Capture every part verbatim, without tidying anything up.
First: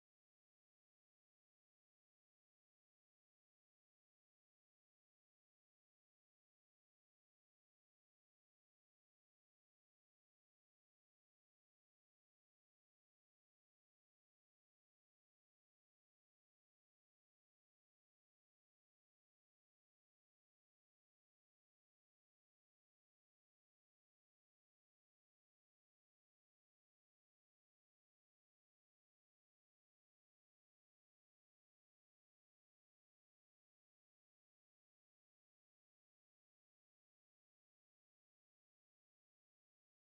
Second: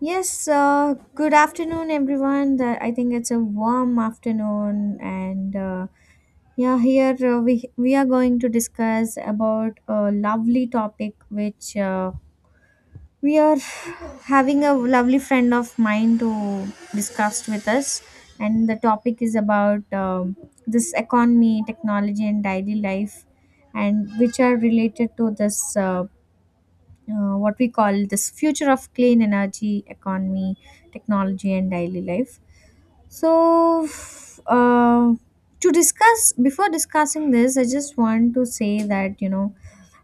Yes, uh, good afternoon, everyone. The- I think it's a warm afternoon, and uh, yeah, here uh, we we are going to discuss about a lovely topic which uh, we are having a lovely friend of mine to discuss with us, and the topic is about um, this economy, technology, and daily life, and which are related to this. Uh, uh, what we call this future of clean energy economy technology and daily life. So uh, to discuss before discussing this I just want to say that you know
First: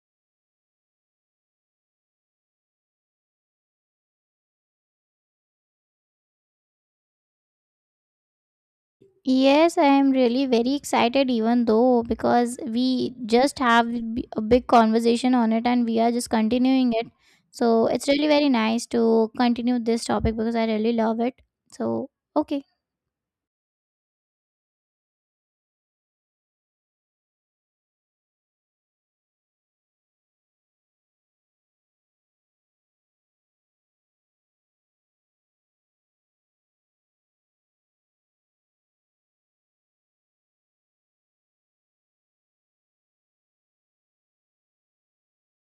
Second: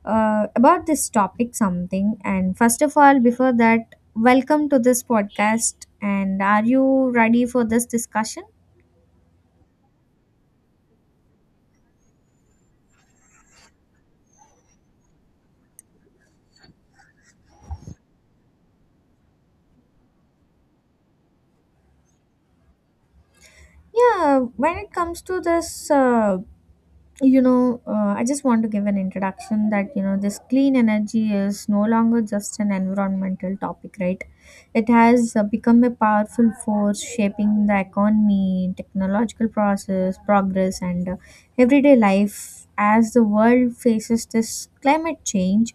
uh, about this topic something. And first of all, before that, welcome to this podcast, and are you ready for this discussion? Yes, I am really very excited, even though because we just have b- a big conversation on it, and we are just continuing it. So it's really very nice to continue this topic because I really love it. So, okay. Yeah, when it comes to this, uh, you know uh, I just want to give an introduction that you know this clean energy is no longer just an environmental topic, right? It has uh, become a powerful force shaping the economy, technological process, progress, and uh, everyday life. As the world faces this climate change,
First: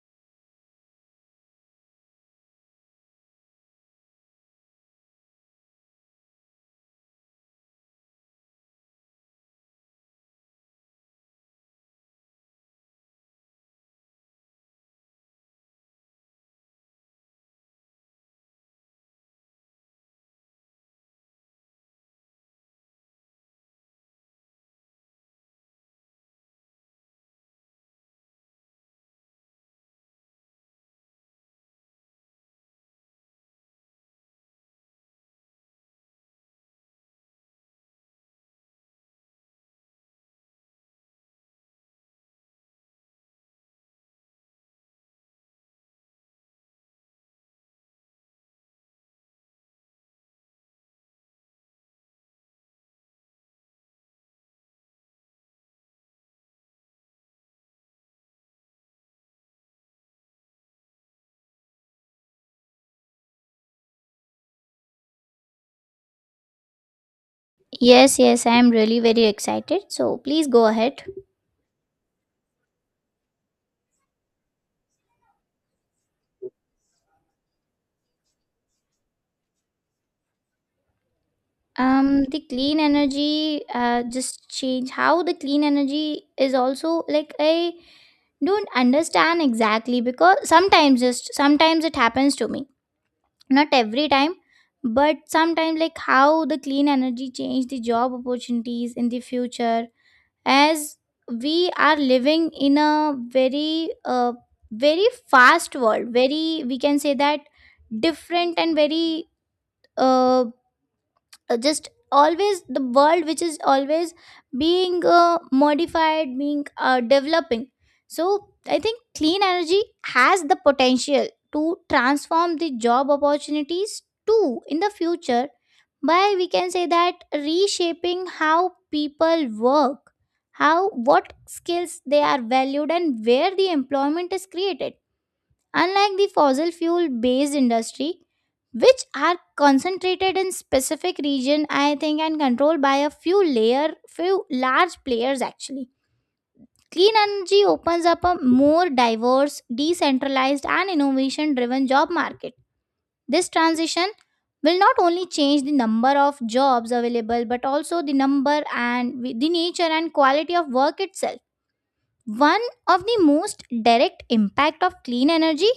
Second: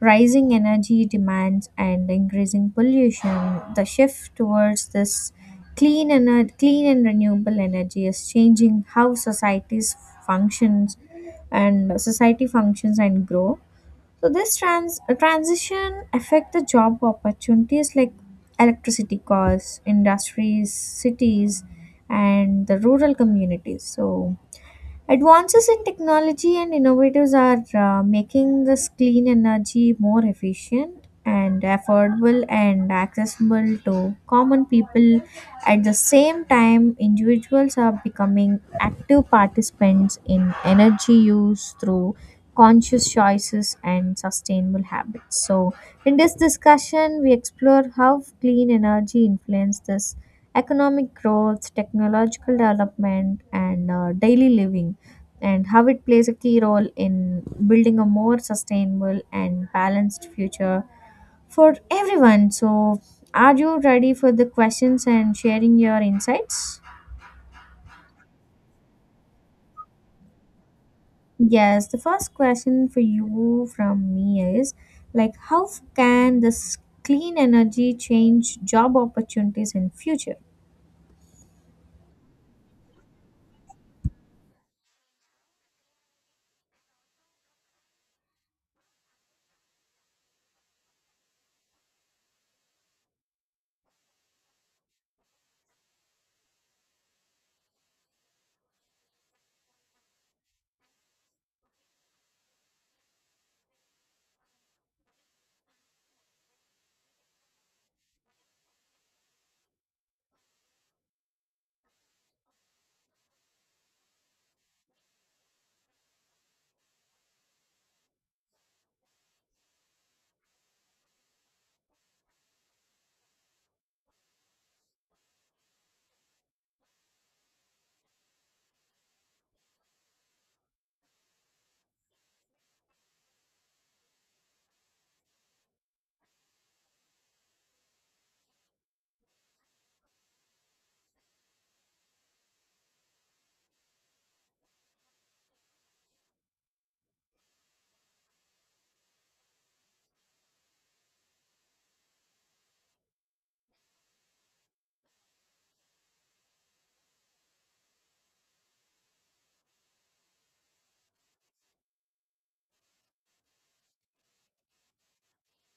rising energy demands, and increasing pollution, the shift towards this clean and clean and renewable energy is changing how societies functions and uh, society functions and grow. So this trans- uh, transition affect the job opportunities like electricity costs, industries, cities, and the rural communities. So advances in technology and innovatives are uh, making this clean energy more efficient and affordable and accessible to common people. At the same time, individuals are becoming active participants in energy use through conscious choices and sustainable habits. So, in this discussion, we explore how clean energy influences economic growth, technological development, and uh, daily living, and how it plays a key role in building a more sustainable and balanced future for everyone. So, are you ready for the questions and sharing your insights? Yes, yes, I am really very excited. So please go ahead. Yes, the first question for you from me is like how can this clean energy change job opportunities in future? Um, the clean energy, uh, just change how the clean energy is also, like, I don't understand exactly, because sometimes, just sometimes, it happens to me, not every time but sometimes. Like, how the clean energy change the job opportunities in the future. As we are living in a very uh, very fast world, very, we can say that, different, and very uh, uh, just always, the world which is always being uh, modified, being uh, developing. So I think clean energy has the potential to transform the job opportunities too in the future by, we can say that, reshaping how people work, how, what skills they are valued, and where the employment is created. Unlike the fossil fuel based industry, which are concentrated in specific region I think, and controlled by a few layer few large players, actually, clean energy opens up a more diverse, decentralized, and innovation driven job market. This transition will not only change the number of jobs available but also the number and the nature and quality of work itself. One of the most direct impact of clean energy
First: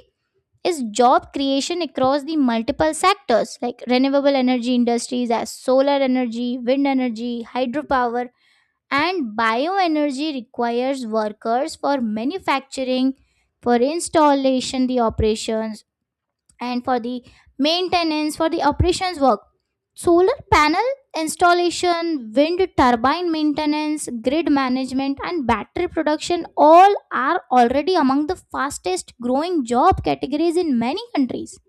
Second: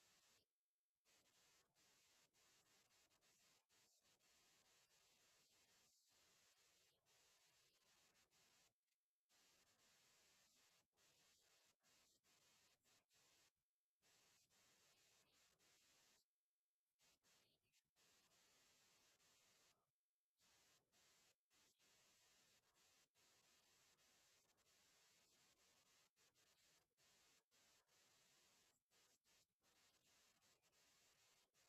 is job creation across the multiple sectors, like renewable energy industries, as solar energy, wind energy, hydropower, and bioenergy requires workers for manufacturing, for installation, the operations, and for the maintenance. For the operations work, solar panel installation, wind turbine maintenance, grid management, and battery production all are already among the fastest growing job categories in many countries.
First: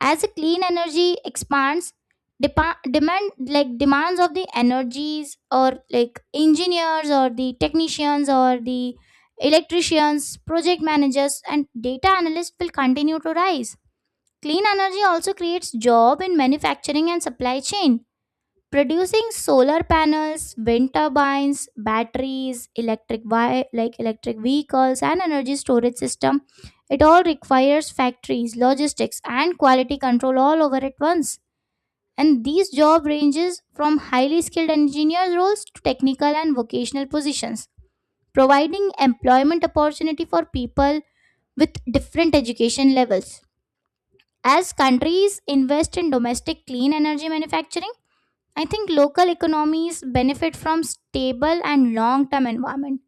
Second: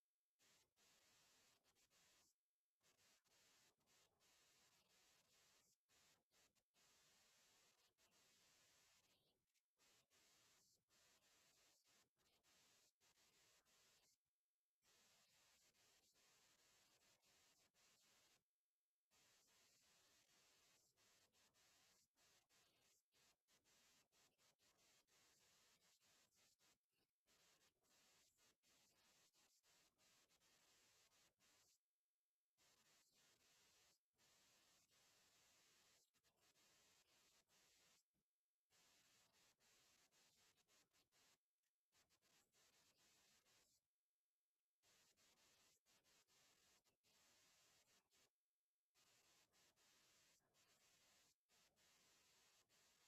As a clean energy expands, depa- demand, like demands of the energies, or, like, engineers or the technicians or the electricians, project managers, and data analysts will continue to rise. Clean energy also creates job in manufacturing and supply chain. Producing solar panels, wind turbines, batteries, electric vi- like electric vehicles, and energy storage system, it all requires factories, logistics, and quality control all over at once. And these job ranges from highly skilled engineers roles to technical and vocational positions, providing employment opportunity for people with different education levels. As countries invest in domestic clean energy manufacturing, I think local economies benefit from stable and long-term environment.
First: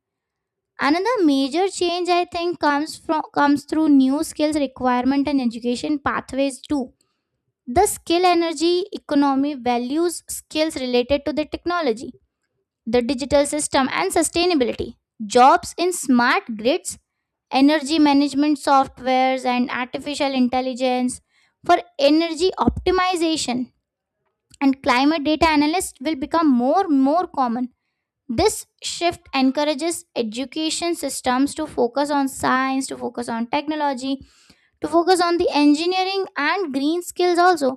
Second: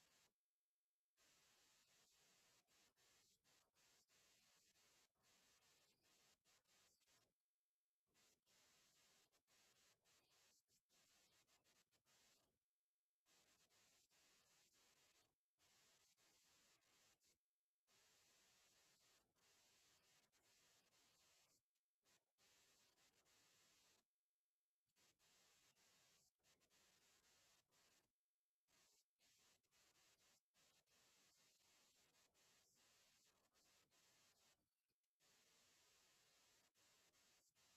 Another major change, I think, comes from comes through new skills requirement and education pathways too. The skill energy economy values skills related to the technology, the digital system, and sustainability. Jobs in smart grids, energy management softwares, and artificial intelligence for energy optimization, and climate data analysts will become more more common. This shift encourages education systems to focus on science, to focus on technology, to focus on the engineering and green skills also,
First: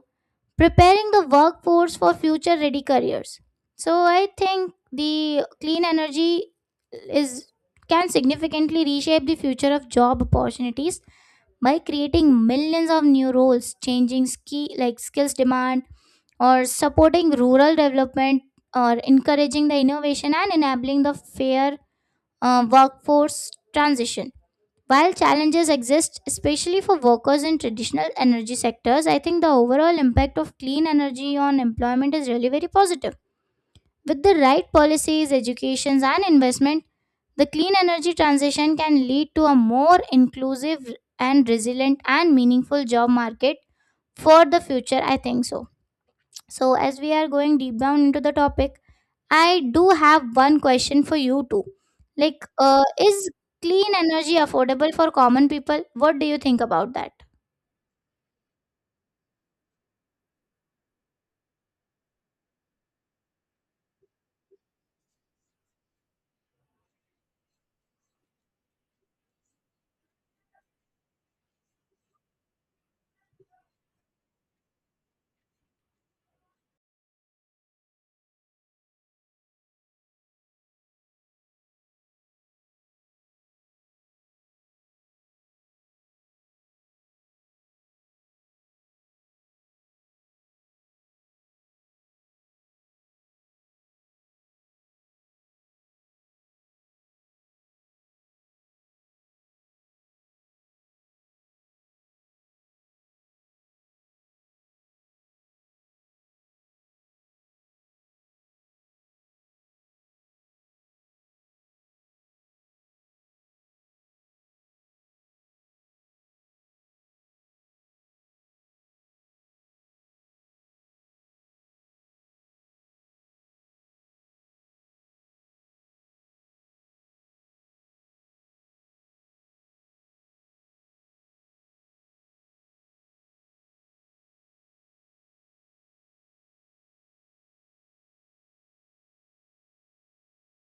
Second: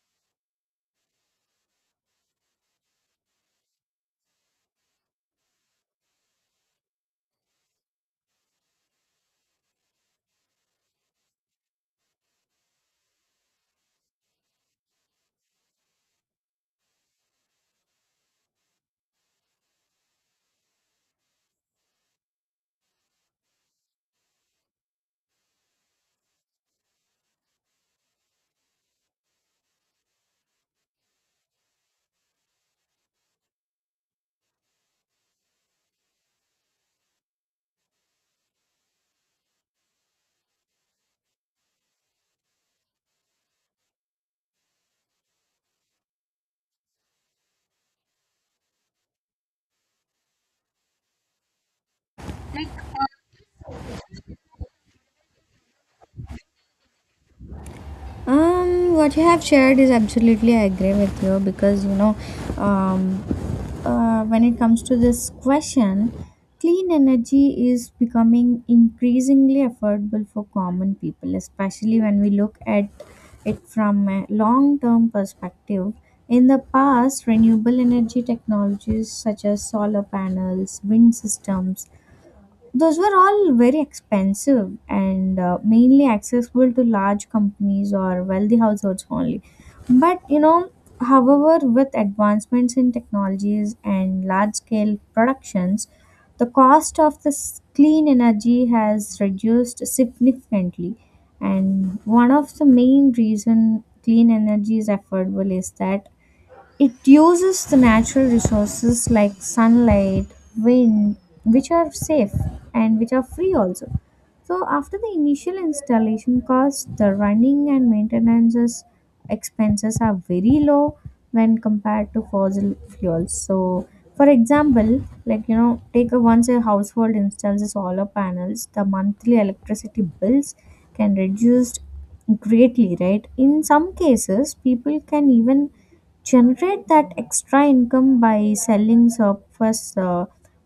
preparing the workforce for future ready careers. So I think the clean energy is, can significantly reshape the future of job opportunities by creating millions of new roles, changing ski like skills demand, or supporting rural development, or encouraging the innovation and enabling the fair uh, workforce transition. While challenges exist, especially for workers in traditional energy sectors, I think the overall impact of clean energy on employment is really very positive. With the right policies, educations, and investment, the clean energy transition can lead to a more inclusive and resilient and meaningful job market for the future. I think so. So, as we are going deep down into the topic, I do have one question for you too. Like, uh, is clean energy affordable for common people? What do you think about that? Um, what you have shared is absolutely, I agree with you, because you know, um, uh, when it comes to this question, clean energy is becoming increasingly affordable for common people, especially when we look at it from a long term perspective. In the past, renewable energy technologies such as solar panels, wind systems, those were all very expensive and uh, mainly accessible to large companies or wealthy households only. But you know, however, with advancements in technologies and large scale productions, the cost of this clean energy has reduced significantly. And one of the main reason clean energy is affordable is that it uses the natural resources like sunlight, wind, which are safe and which are free also. So after the initial installation costs, the running and maintenance expenses are very low when compared to fossil fuels. So for example, like you know, take a once a household installs the solar panels, the monthly electricity bills can reduced greatly, right? In some cases, people can even generate that extra income by selling surplus uh,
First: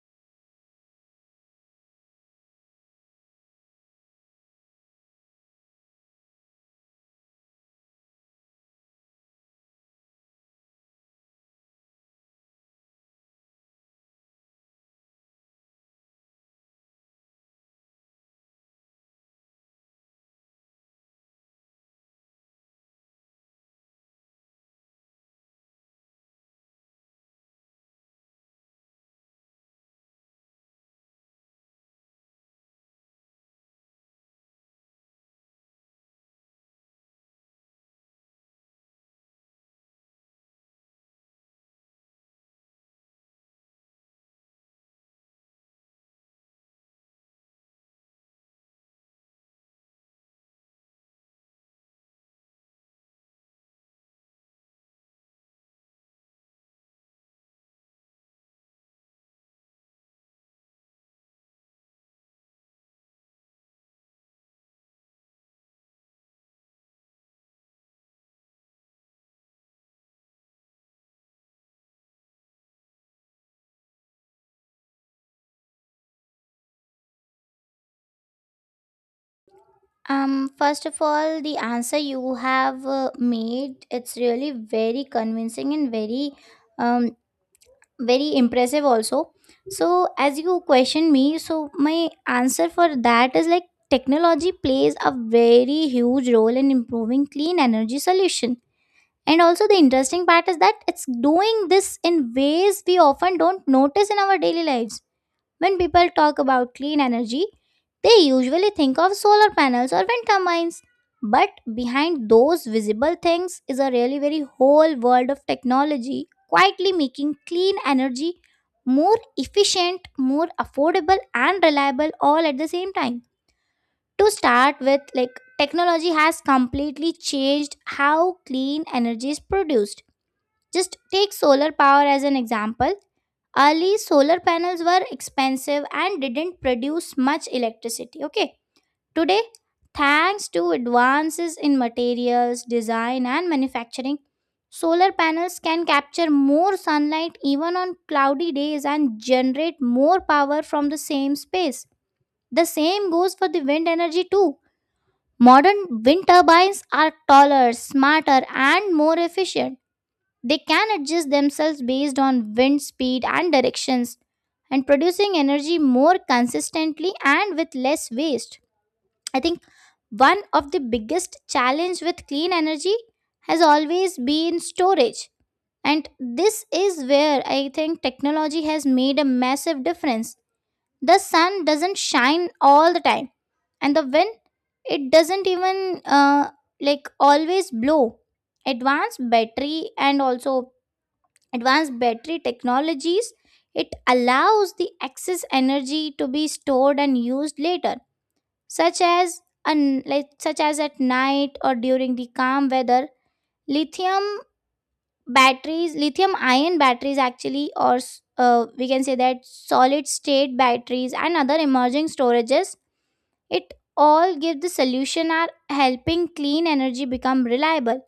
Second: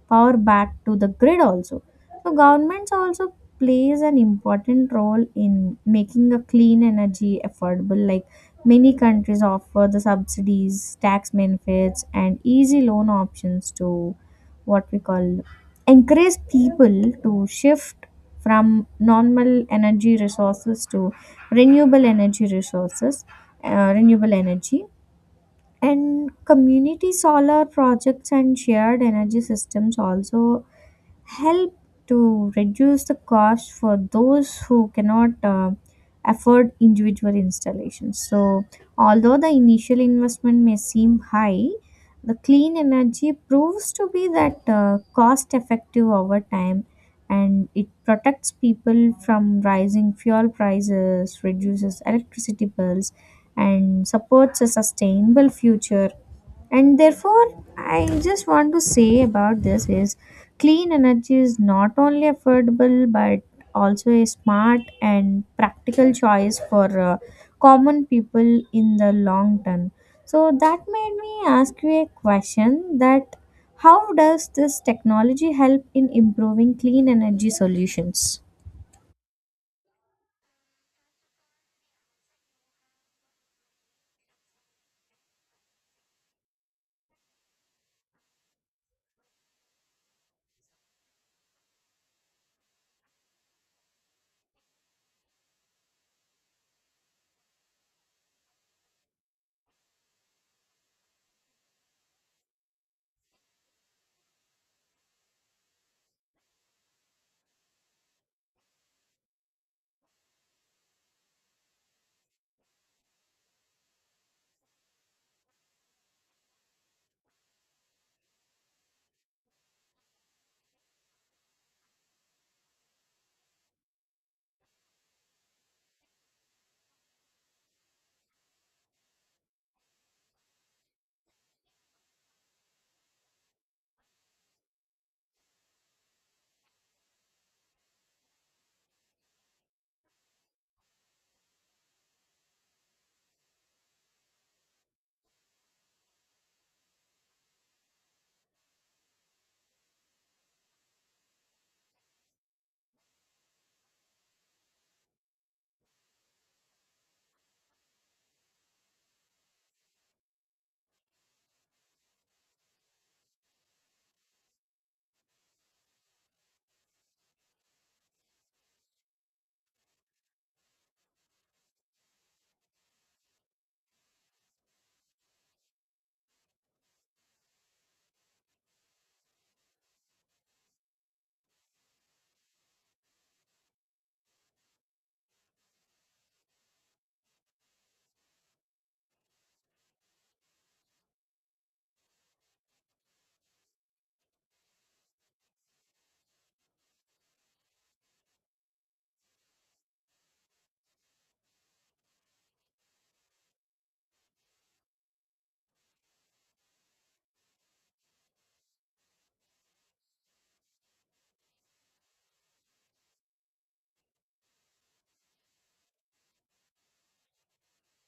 power back to the grid also. So governments also plays an important role in making a clean energy affordable. Like many countries offer the subsidies, tax benefits, and easy loan options to, what we call, encourage people to shift from normal energy resources to renewable energy resources, uh, renewable energy. And community solar projects and shared energy systems also help to reduce the cost for those who cannot uh, afford individual installations. So, although the initial investment may seem high, the clean energy proves to be that uh, cost effective over time, and it protects people from rising fuel prices, reduces electricity bills, and supports a sustainable future. And therefore, I just want to say about this is clean energy is not only affordable but also a smart and practical choice for uh, common people in the long term. So that made me ask you a question that how does this technology help in improving clean energy solutions? Um, first of all, the answer you have uh, made, it's really very convincing and very, um, very impressive also. So as you question me, so my answer for that is like, technology plays a very huge role in improving clean energy solution. And also the interesting part is that it's doing this in ways we often don't notice in our daily lives. When people talk about clean energy, they usually think of solar panels or wind turbines, but behind those visible things is a really very whole world of technology quietly making clean energy more efficient, more affordable, and reliable all at the same time. To start with, like, technology has completely changed how clean energy is produced. Just take solar power as an example. Early solar panels were expensive and didn't produce much electricity. Okay, today, thanks to advances in materials, design, and manufacturing, solar panels can capture more sunlight even on cloudy days and generate more power from the same space. The same goes for the wind energy too. Modern wind turbines are taller, smarter, and more efficient. They can adjust themselves based on wind speed and directions, and producing energy more consistently and with less waste. I think one of the biggest challenge with clean energy has always been storage, and this is where I think technology has made a massive difference. The sun doesn't shine all the time, and the wind, it doesn't even uh, like always blow. Advanced battery and also advanced battery technologies, it allows the excess energy to be stored and used later, such as an, like such as at night or during the calm weather. lithium batteries lithium ion batteries, actually, or s- uh, we can say that solid state batteries and other emerging storages, it all give the solution, are helping clean energy become reliable,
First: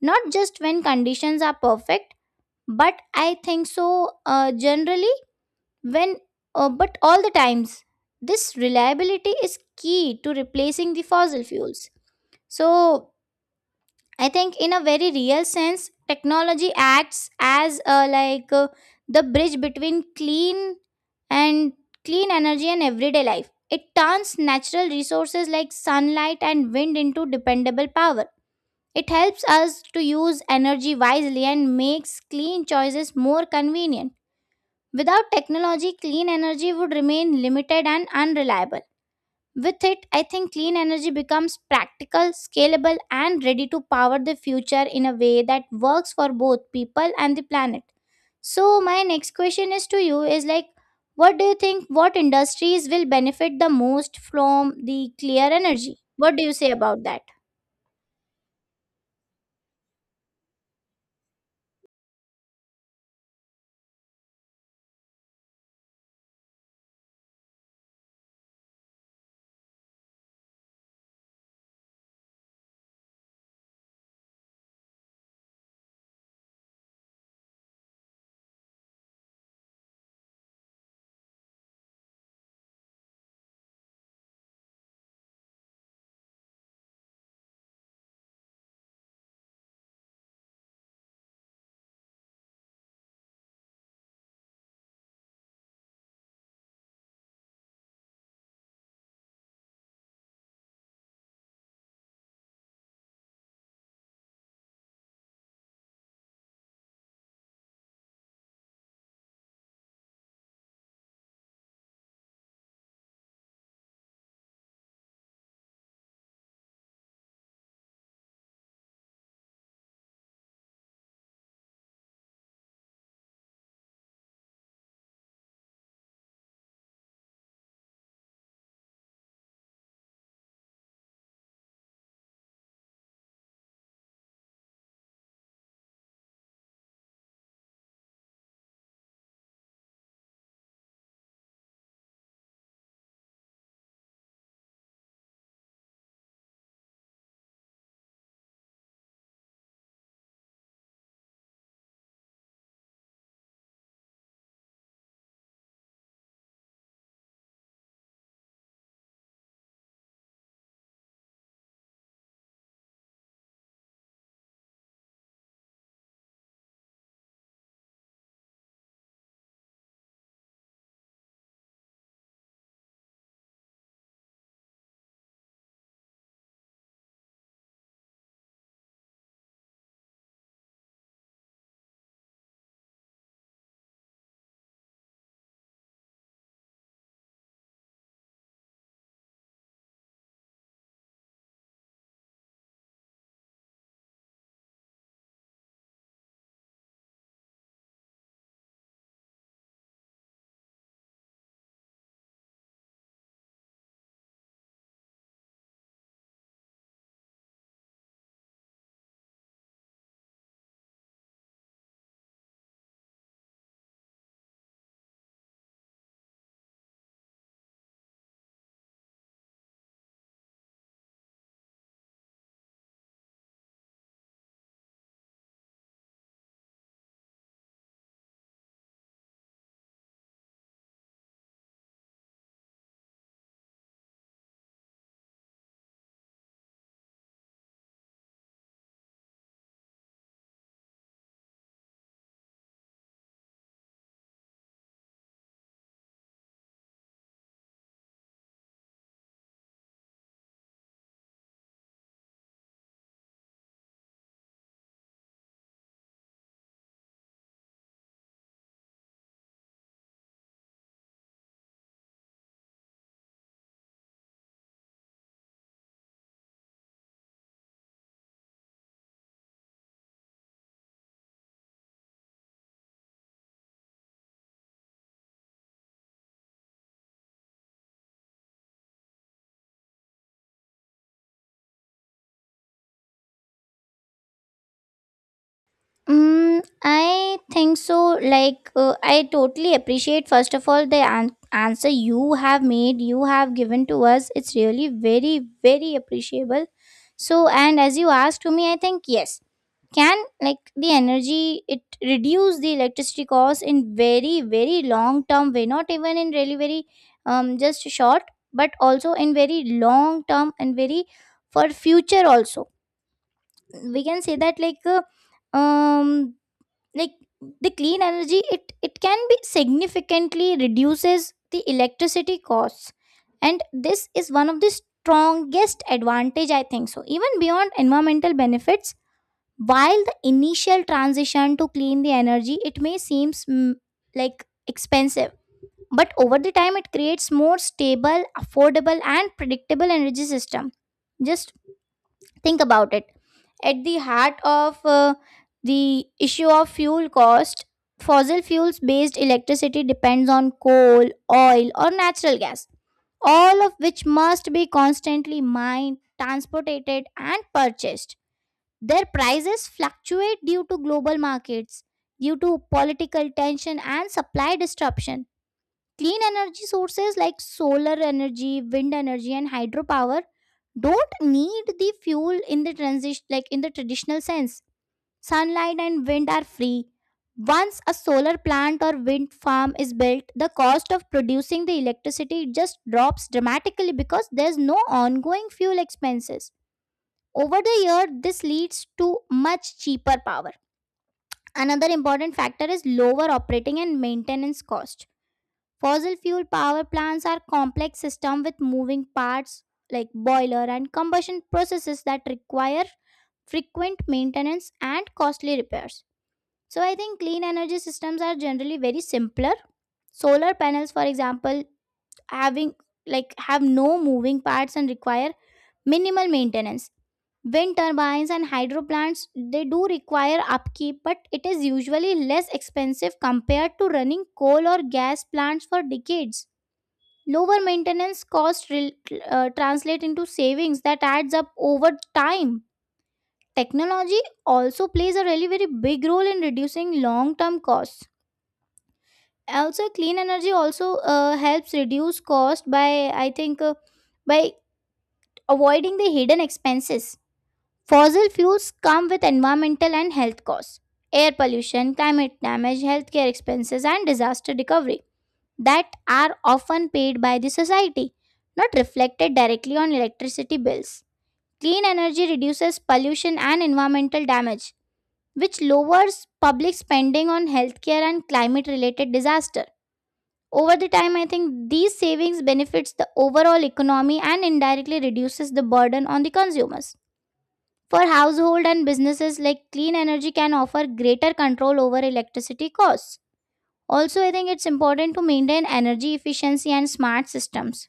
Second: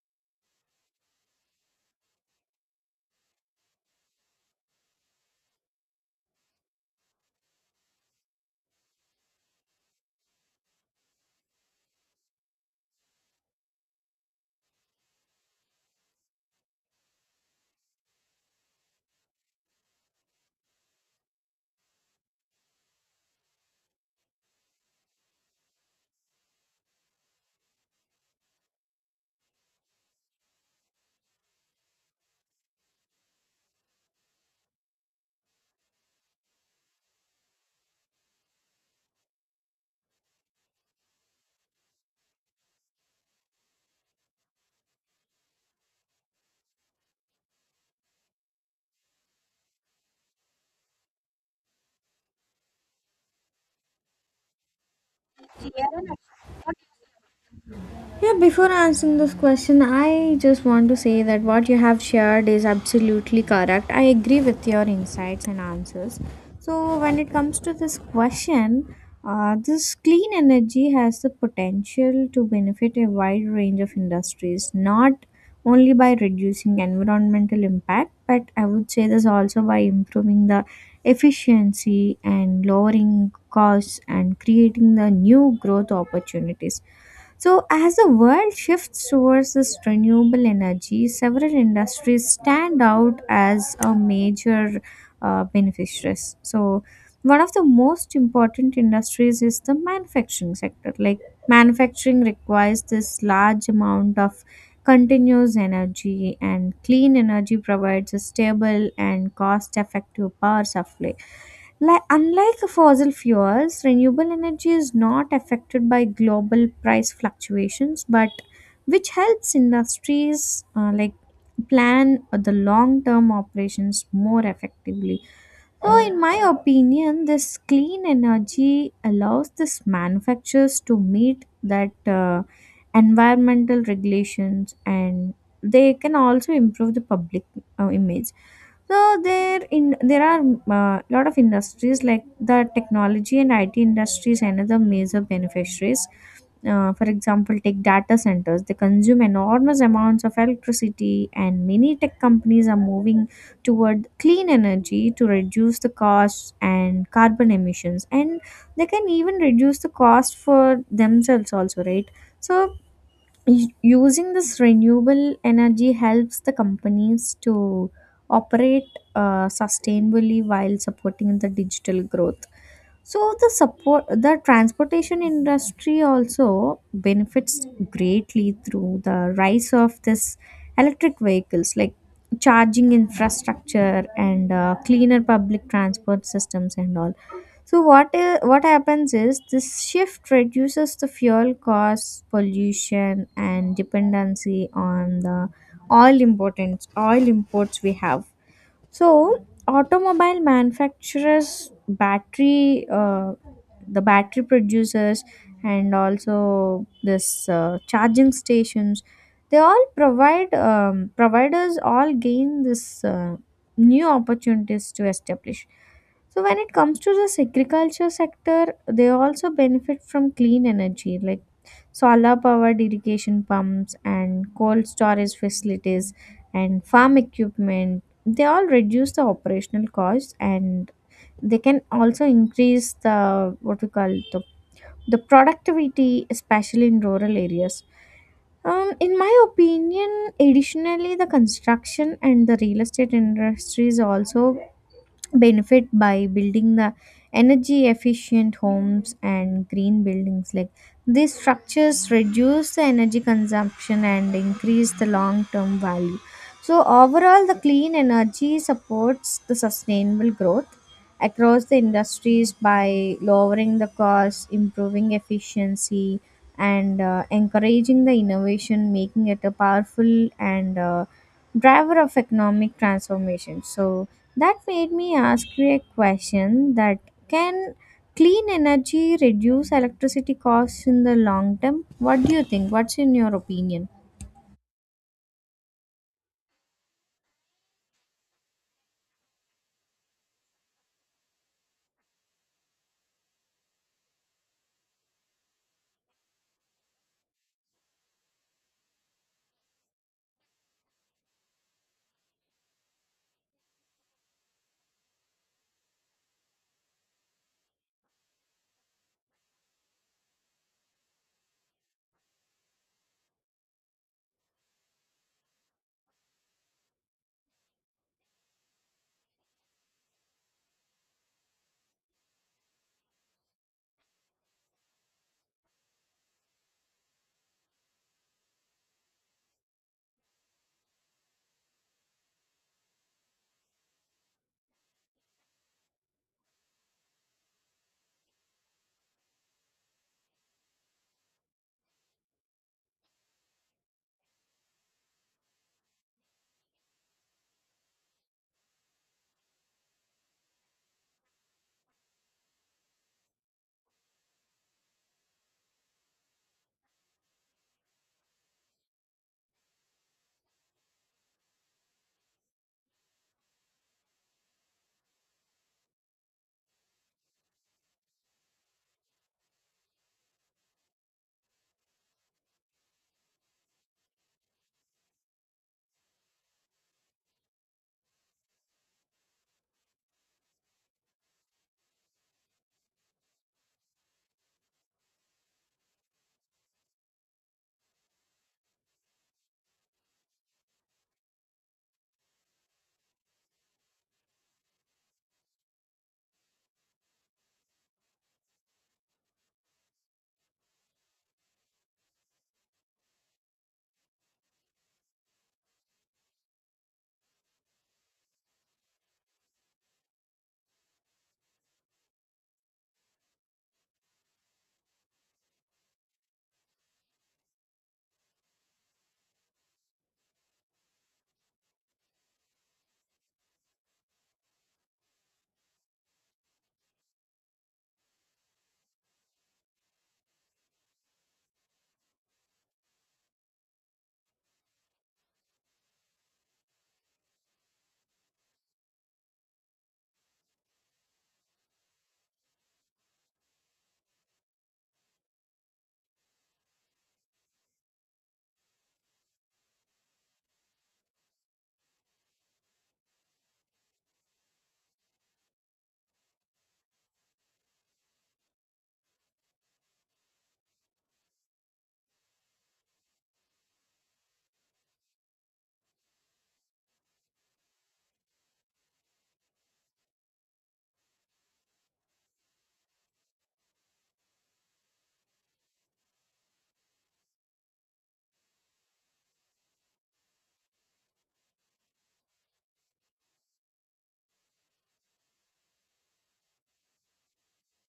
not just when conditions are perfect, but, I think so, uh, generally, when uh, but all the times. This reliability is key to replacing the fossil fuels. So I think, in a very real sense, technology acts as uh, like uh, the bridge between clean and clean energy and everyday life. It turns natural resources like sunlight and wind into dependable power. It helps us to use energy wisely and makes clean choices more convenient. Without technology, clean energy would remain limited and unreliable. With it, I think clean energy becomes practical, scalable, and ready to power the future in a way that works for both people and the planet. So, my next question is to you is, like, what do you think, what industries will benefit the most from the clear energy? What do you say about that? Yeah, before answering this question, I just want to say that what you have shared is absolutely correct. I agree with your insights and answers. So, when it comes to this question, uh, this clean energy has the potential to benefit a wide range of industries, not only by reducing environmental impact, but I would say this also by improving the efficiency and lowering costs and creating the new growth opportunities. So, as the world shifts towards this renewable energy, several industries stand out as a major uh, beneficiaries. So, one of the most important industries is the manufacturing sector. Like, manufacturing requires this large amount of continuous energy, and clean energy provides a stable and cost effective power supply. Like, unlike fossil fuels, renewable energy is not affected by global price fluctuations, but which helps industries uh, like plan the long-term operations more effectively. So, in my opinion, this clean energy allows this manufacturers to meet that uh, environmental regulations, and they can also improve the public uh, image. So there in there are a lot of industries like the technology and I T industries and other major beneficiaries. Uh, for example, take data centers. They consume enormous amounts of electricity, and many tech companies are moving toward clean energy to reduce the costs and carbon emissions. And they can even reduce the cost for themselves also, right? So Y- using this renewable energy helps the companies to operate uh, sustainably while supporting the digital growth. So the support the transportation industry also benefits greatly through the rise of this electric vehicles, like charging infrastructure and uh, cleaner public transport systems and all. So what i- what happens is this shift reduces the fuel costs, pollution, and dependency on the oil importance oil imports we have. So, automobile manufacturers, battery, uh, the battery producers, and also this uh, charging stations, they all provide um, providers all gain this uh, new opportunities to establish. So, when it comes to this agriculture sector, they also benefit from clean energy, like solar powered irrigation pumps and cold storage facilities and farm equipment. They all reduce the operational costs, and they can also increase the, what we call, the, the productivity especially in rural areas. Um, in my opinion, additionally the construction and the real estate industries also benefit by building the energy efficient homes and green buildings. Like these structures reduce the energy consumption and increase the long term value. So overall the clean energy supports the sustainable growth across the industries by lowering the cost, improving efficiency, and uh, encouraging the innovation, making it a powerful and uh, driver of economic transformation. So that made me ask you a question that can clean energy reduce electricity costs in the long term? What do you think? What's in your opinion? Mm, I think so. Like, uh, I totally appreciate, first of all, the an- answer you have made, you have given to us. It's really very, very appreciable. So, and as you asked to me, I think, yes, can, like, the energy, it reduce the electricity cost in very, very long term way, not even in really very, um, just short, but also in very long term, and very, for future also. We can say that like, uh, um like the clean energy, it it can be significantly reduces the electricity costs, and this is one of the strongest advantage, I think so, even beyond environmental benefits. While the initial transition to clean the energy, it may seems, mm, like, expensive, but over the time it creates more stable, affordable, and predictable energy system. Just think about it. At the heart of uh, the issue of fuel cost, fossil fuels based electricity depends on coal, oil, or natural gas, all of which must be constantly mined, transported, and purchased. Their prices fluctuate due to global markets, due to political tension, and supply disruption. Clean energy sources like solar energy, wind energy, and hydropower don't need the fuel in the transition, like in the traditional sense. Sunlight and wind are free. Once a solar plant or wind farm is built, the cost of producing the electricity just drops dramatically because there's no ongoing fuel expenses. Over the year, this leads to much cheaper power. Another important factor is lower operating and maintenance cost. Fossil fuel power plants are complex systems with moving parts, like boiler and combustion processes, that require frequent maintenance and costly repairs. So I think clean energy systems are generally very simpler. Solar panels, for example, having like have no moving parts and require minimal maintenance. Wind turbines and hydro plants, they do require upkeep, but it is usually less expensive compared to running coal or gas plants for decades. Lower maintenance costs rel- uh, translate into savings that adds up over time. Technology also plays a really very big role in reducing long term costs. Also clean energy also uh, helps reduce cost by, I think, uh, by avoiding the hidden expenses. Fossil fuels come with environmental and health costs, air pollution, climate damage, healthcare expenses, and disaster recovery, that are often paid by the society, not reflected directly on electricity bills. Clean energy reduces pollution and environmental damage, which lowers public spending on healthcare and climate related disaster. Over the time, I think these savings benefits the overall economy and indirectly reduces the burden on the consumers. For household and businesses, like, clean energy can offer greater control over electricity costs. Also, I think it's important to maintain energy efficiency and smart systems.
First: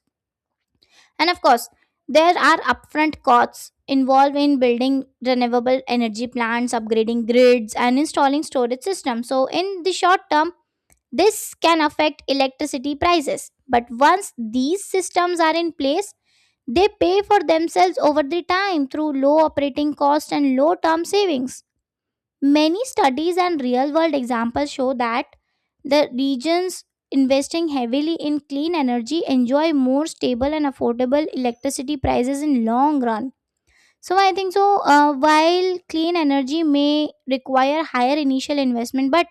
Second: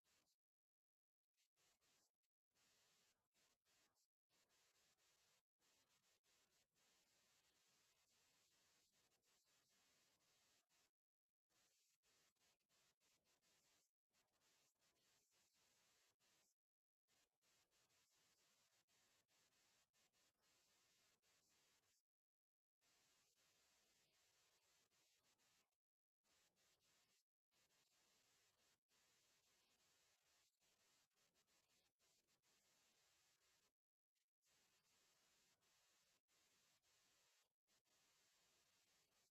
And of course, there are upfront costs involved in building renewable energy plants, upgrading grids, and installing storage systems. So, in the short term, this can affect electricity prices, but once these systems are in place, they pay for themselves over the time through low operating cost and low term savings. Many studies and real world examples show that the regions investing heavily in clean energy enjoy more stable and affordable electricity prices in long run, so I think so. Uh, while clean energy may require higher initial investment, but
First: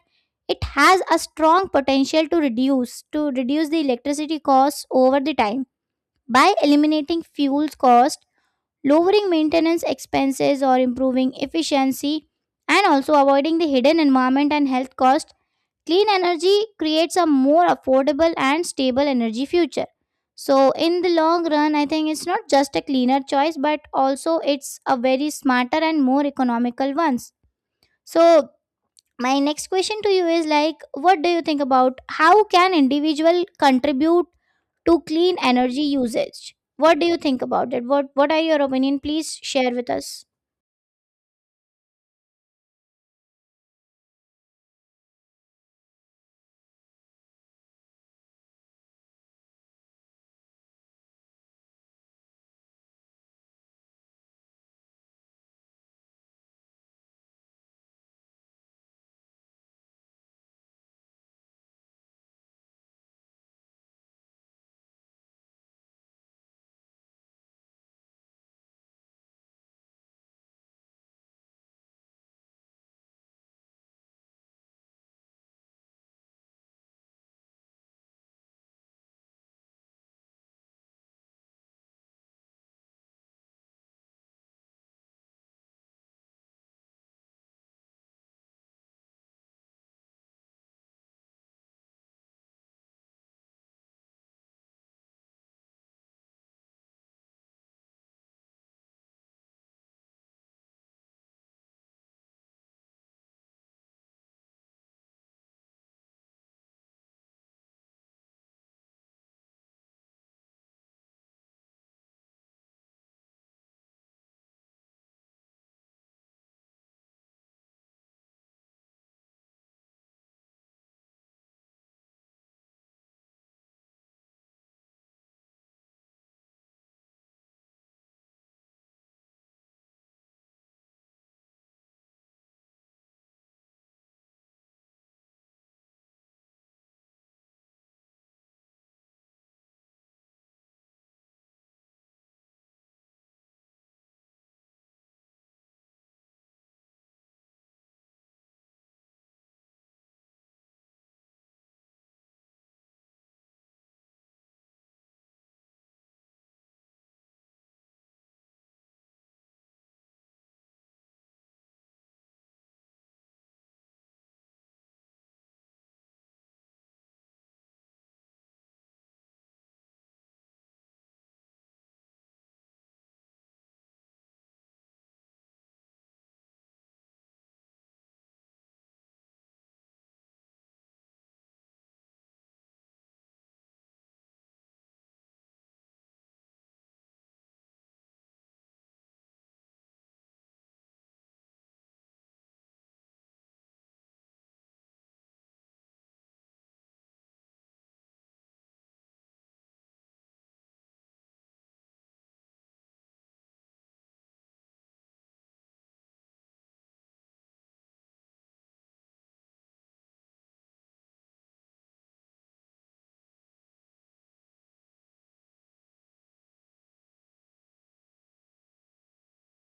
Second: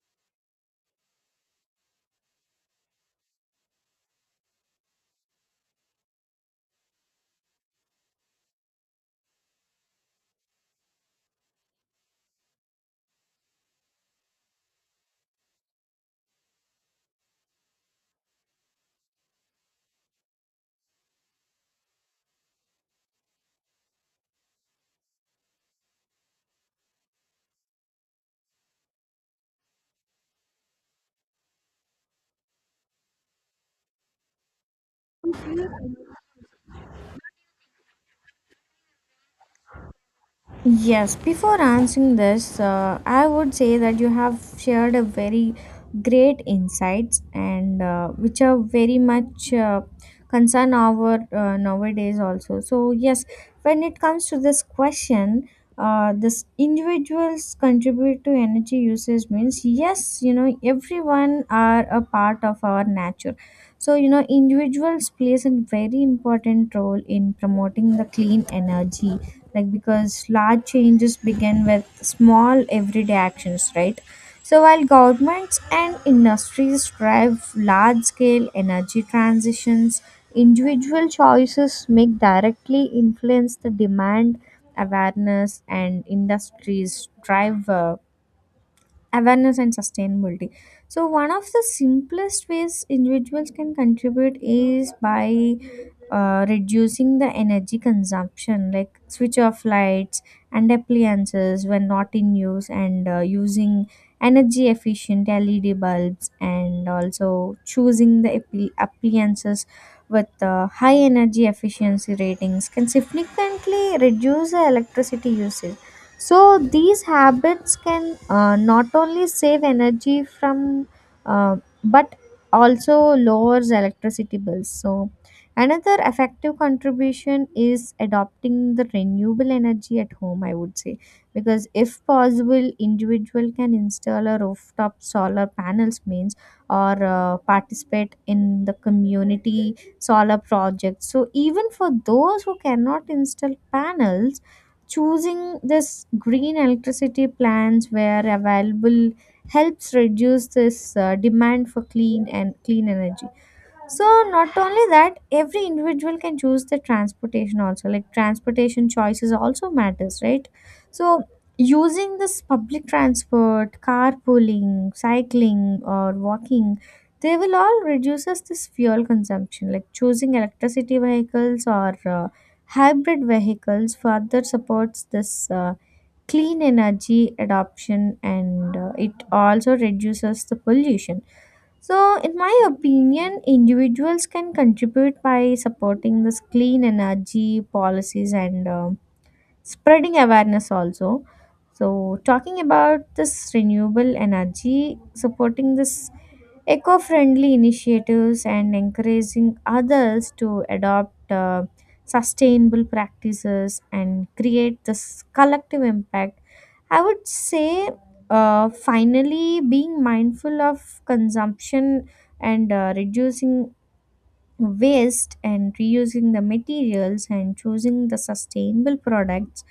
it has a strong potential to reduce to reduce the electricity costs over the time by eliminating fuels cost, lowering maintenance expenses, or improving efficiency, and also avoiding the hidden environment and health cost. Clean energy creates a more affordable and stable energy future. So, in the long run, I think it's not just a cleaner choice, but also it's a very smarter and more economical ones. So, my next question to you is like, what do you think about how can individual contribute to clean energy usage? What do you think about it? What What are your opinion? Please share with us. Yes, before answering this, uh, I would say that you have shared a very great insights and uh, which are very much uh, concern our uh, nowadays also. So yes, when it comes to this question, uh, this individuals contribute to energy usage means yes, you know everyone are a part of our nature. So you know individuals plays a very important role in promoting the clean energy, like because large changes begin with small everyday actions, right? So while governments and industries drive large scale energy transitions, individual choices make directly influence the demand, awareness, and industries drive uh, awareness and sustainability. So one of the simplest ways individuals can contribute is by uh, reducing the energy consumption, like switch off lights and appliances when not in use, and uh, using energy efficient led bulbs, and also choosing the appli- appliances with uh, high energy efficiency ratings can significantly reduce the electricity usage. So these habits can uh, not only save energy from, uh, but also lowers electricity bills. So another effective contribution is adopting the renewable energy at home. I would say, because if possible, individual can install a rooftop solar panels means, or uh, participate in the community solar project. So even for those who cannot install panels, choosing this green electricity plans where available helps reduce this uh, demand for clean and clean energy. So not only that, every individual can choose the transportation also. Like transportation choices also matters, right? So using this public transport, carpooling, cycling or walking, they will all reduces this fuel consumption. Like choosing electricity vehicles or uh, hybrid vehicles further supports this uh, clean energy adoption, and uh, it also reduces the pollution. So, in my opinion, individuals can contribute by supporting this clean energy policies and uh, spreading awareness also. So, talking about this renewable energy, supporting this eco friendly initiatives and encouraging others to adopt uh, sustainable practices and create this collective impact. I would say, uh, finally, being mindful of consumption and uh, reducing waste and reusing the materials and choosing the sustainable products,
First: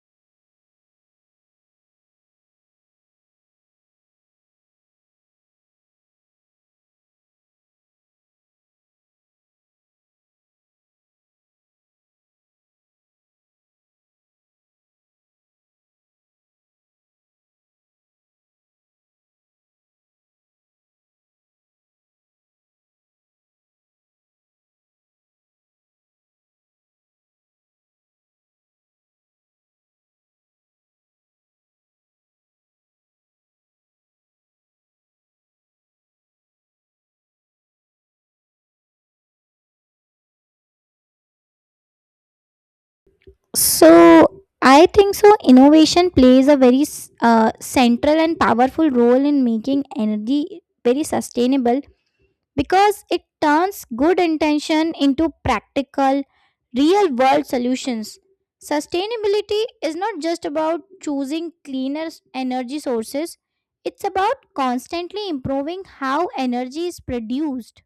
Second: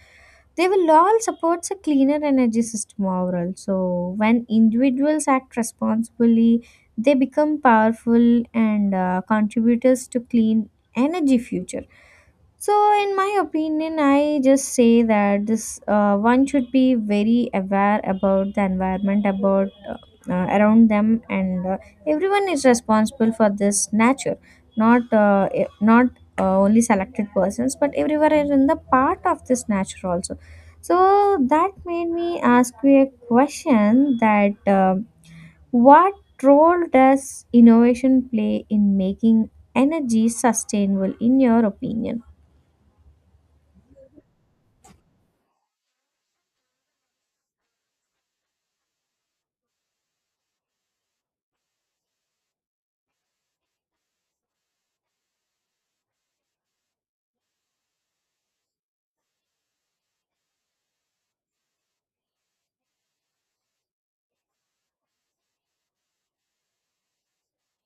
they will all support a cleaner energy system overall. So when individuals act responsibly, they become powerful and uh, contributors to clean energy future. So, in my opinion, I just say that this uh, one should be very aware about the environment, about uh, uh, around them, and uh, everyone is responsible for this nature, not uh, e- not uh, only selected persons, but everyone is in the part of this nature also. So that made me ask you a question: that uh, what role does innovation play in making energy sustainable, in your opinion? So I think so. Innovation plays a very s- uh, central and powerful role in making energy very sustainable because it turns good intention into practical, real world solutions. Sustainability is not just about choosing cleaner s- energy sources, it's about constantly improving how energy is produced,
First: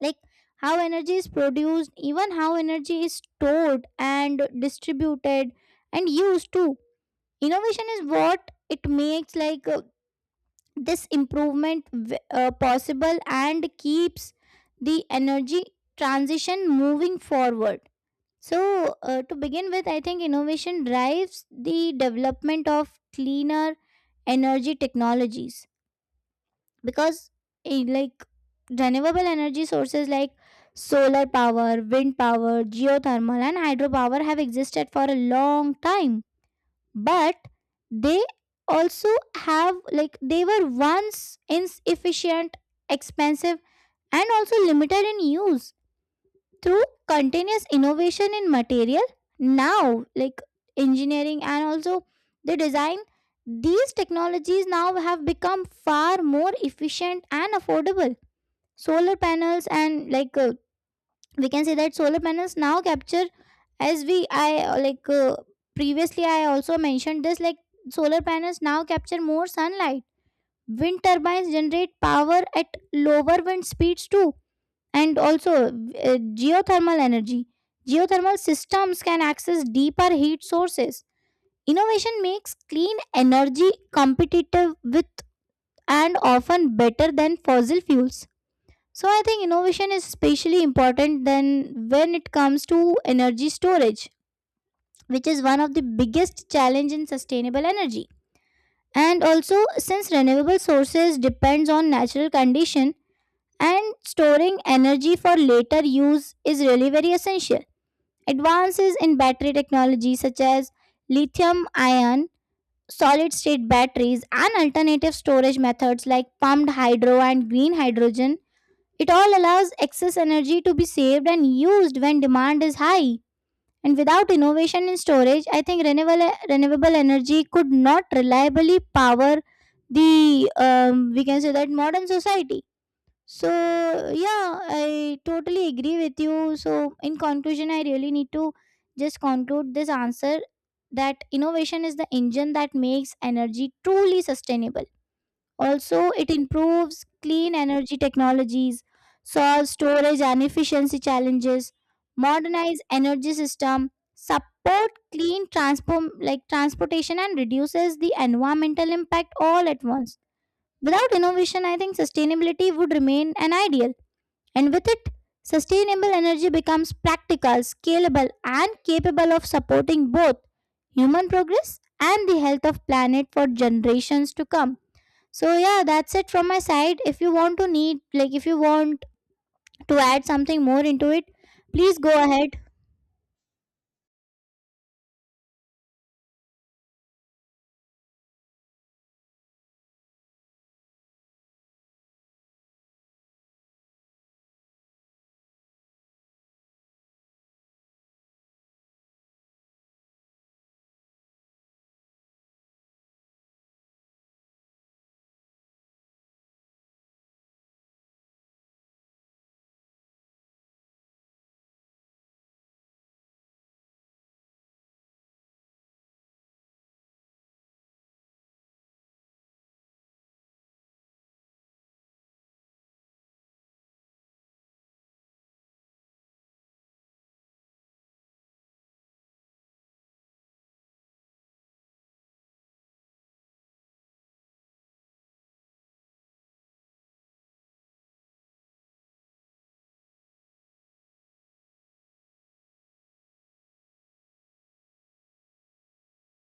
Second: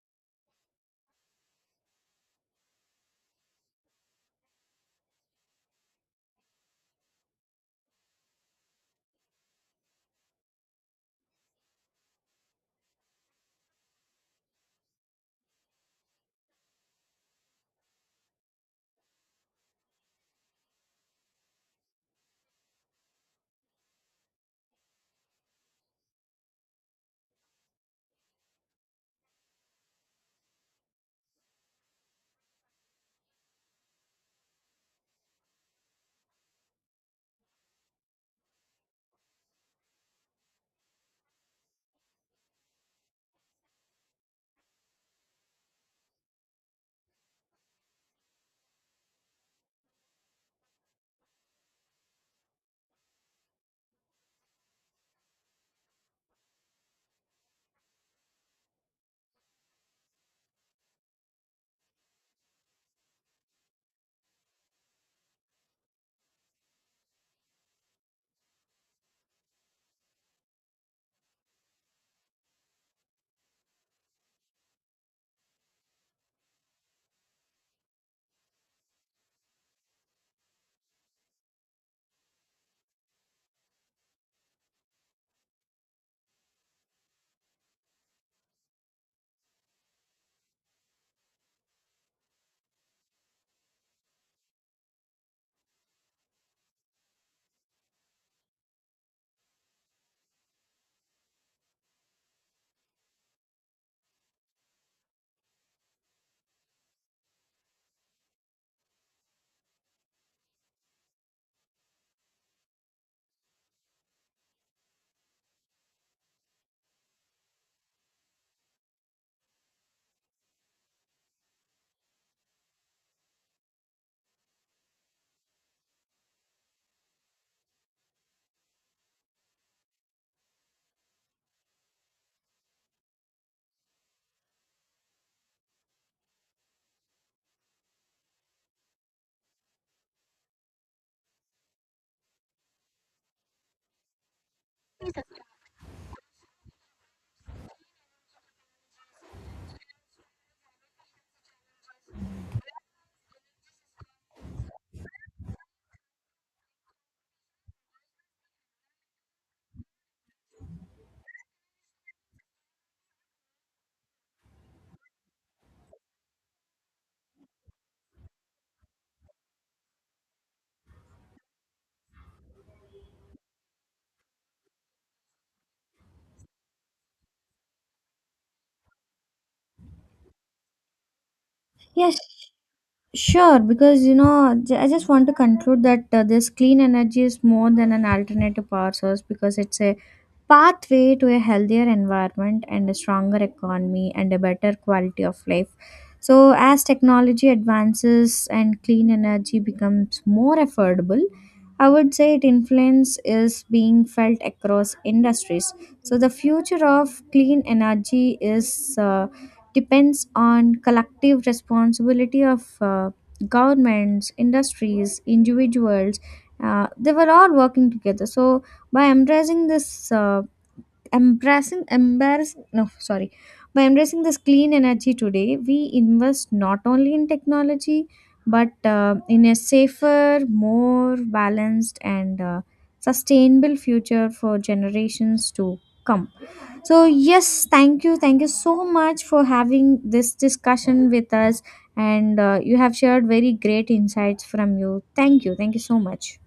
like how energy is produced, even how energy is stored and distributed and used too. Innovation is what it makes like uh, this improvement v- uh, possible and keeps the energy transition moving forward. So, uh, to begin with, I think innovation drives the development of cleaner energy technologies because, eh, like, renewable energy sources like solar power, wind power, geothermal and hydropower have existed for a long time, but they also have like they were once inefficient, expensive and also limited in use. Through continuous innovation in material, now like engineering and also the design, these technologies now have become far more efficient and affordable. Solar panels and like uh, we can say that solar panels now capture, as we I uh, like uh, previously I also mentioned this, like, solar panels now capture more sunlight. Wind turbines generate power at lower wind speeds too, and also uh, geothermal energy, geothermal systems can access deeper heat sources. Innovation makes clean energy competitive with and often better than fossil fuels. So I think innovation is especially important than when it comes to energy storage, which is one of the biggest challenge in sustainable energy. And also, since renewable sources depends on natural condition, and storing energy for later use is really very essential. Advances in battery technology such as lithium ion, solid state batteries, and alternative storage methods like pumped hydro and green hydrogen, it all allows excess energy to be saved and used when demand is high. And without innovation in storage, I think renewable, renewable energy could not reliably power the, um, we can say that, modern society. So, yeah, I totally agree with you. So, in conclusion, I really need to just conclude this answer that innovation is the engine that makes energy truly sustainable. Also, it improves clean energy technologies, solves storage and efficiency challenges, modernize energy system, support clean transform like transportation and reduces the environmental impact all at once. Without innovation, I think sustainability would remain an ideal, and with it, sustainable energy becomes practical, scalable, and capable of supporting both human progress and the health of planet for generations to come. So yeah, that's it from my side. If you want to need like if you want to add something more into it, please Yes, go ahead. sure. Because you know, j- I just want to conclude that uh, this clean energy is more than an alternative power source because it's a pathway to a healthier environment and a stronger economy and a better quality of life. So, as technology advances and clean energy becomes more affordable, I would say its influence is being felt across industries. So, the future of clean energy is. Uh, depends on collective responsibility of uh, governments, industries, individuals, uh, they were all working together. So by embracing this uh, embracing embarrassing no sorry by embracing this clean energy today, we invest not only in technology, but uh, in a safer, more balanced, and uh, sustainable future for generations to come. So, yes, thank you. Thank you so much for having this discussion with us. And uh, you have shared very great insights from you. Thank you. Thank you so much.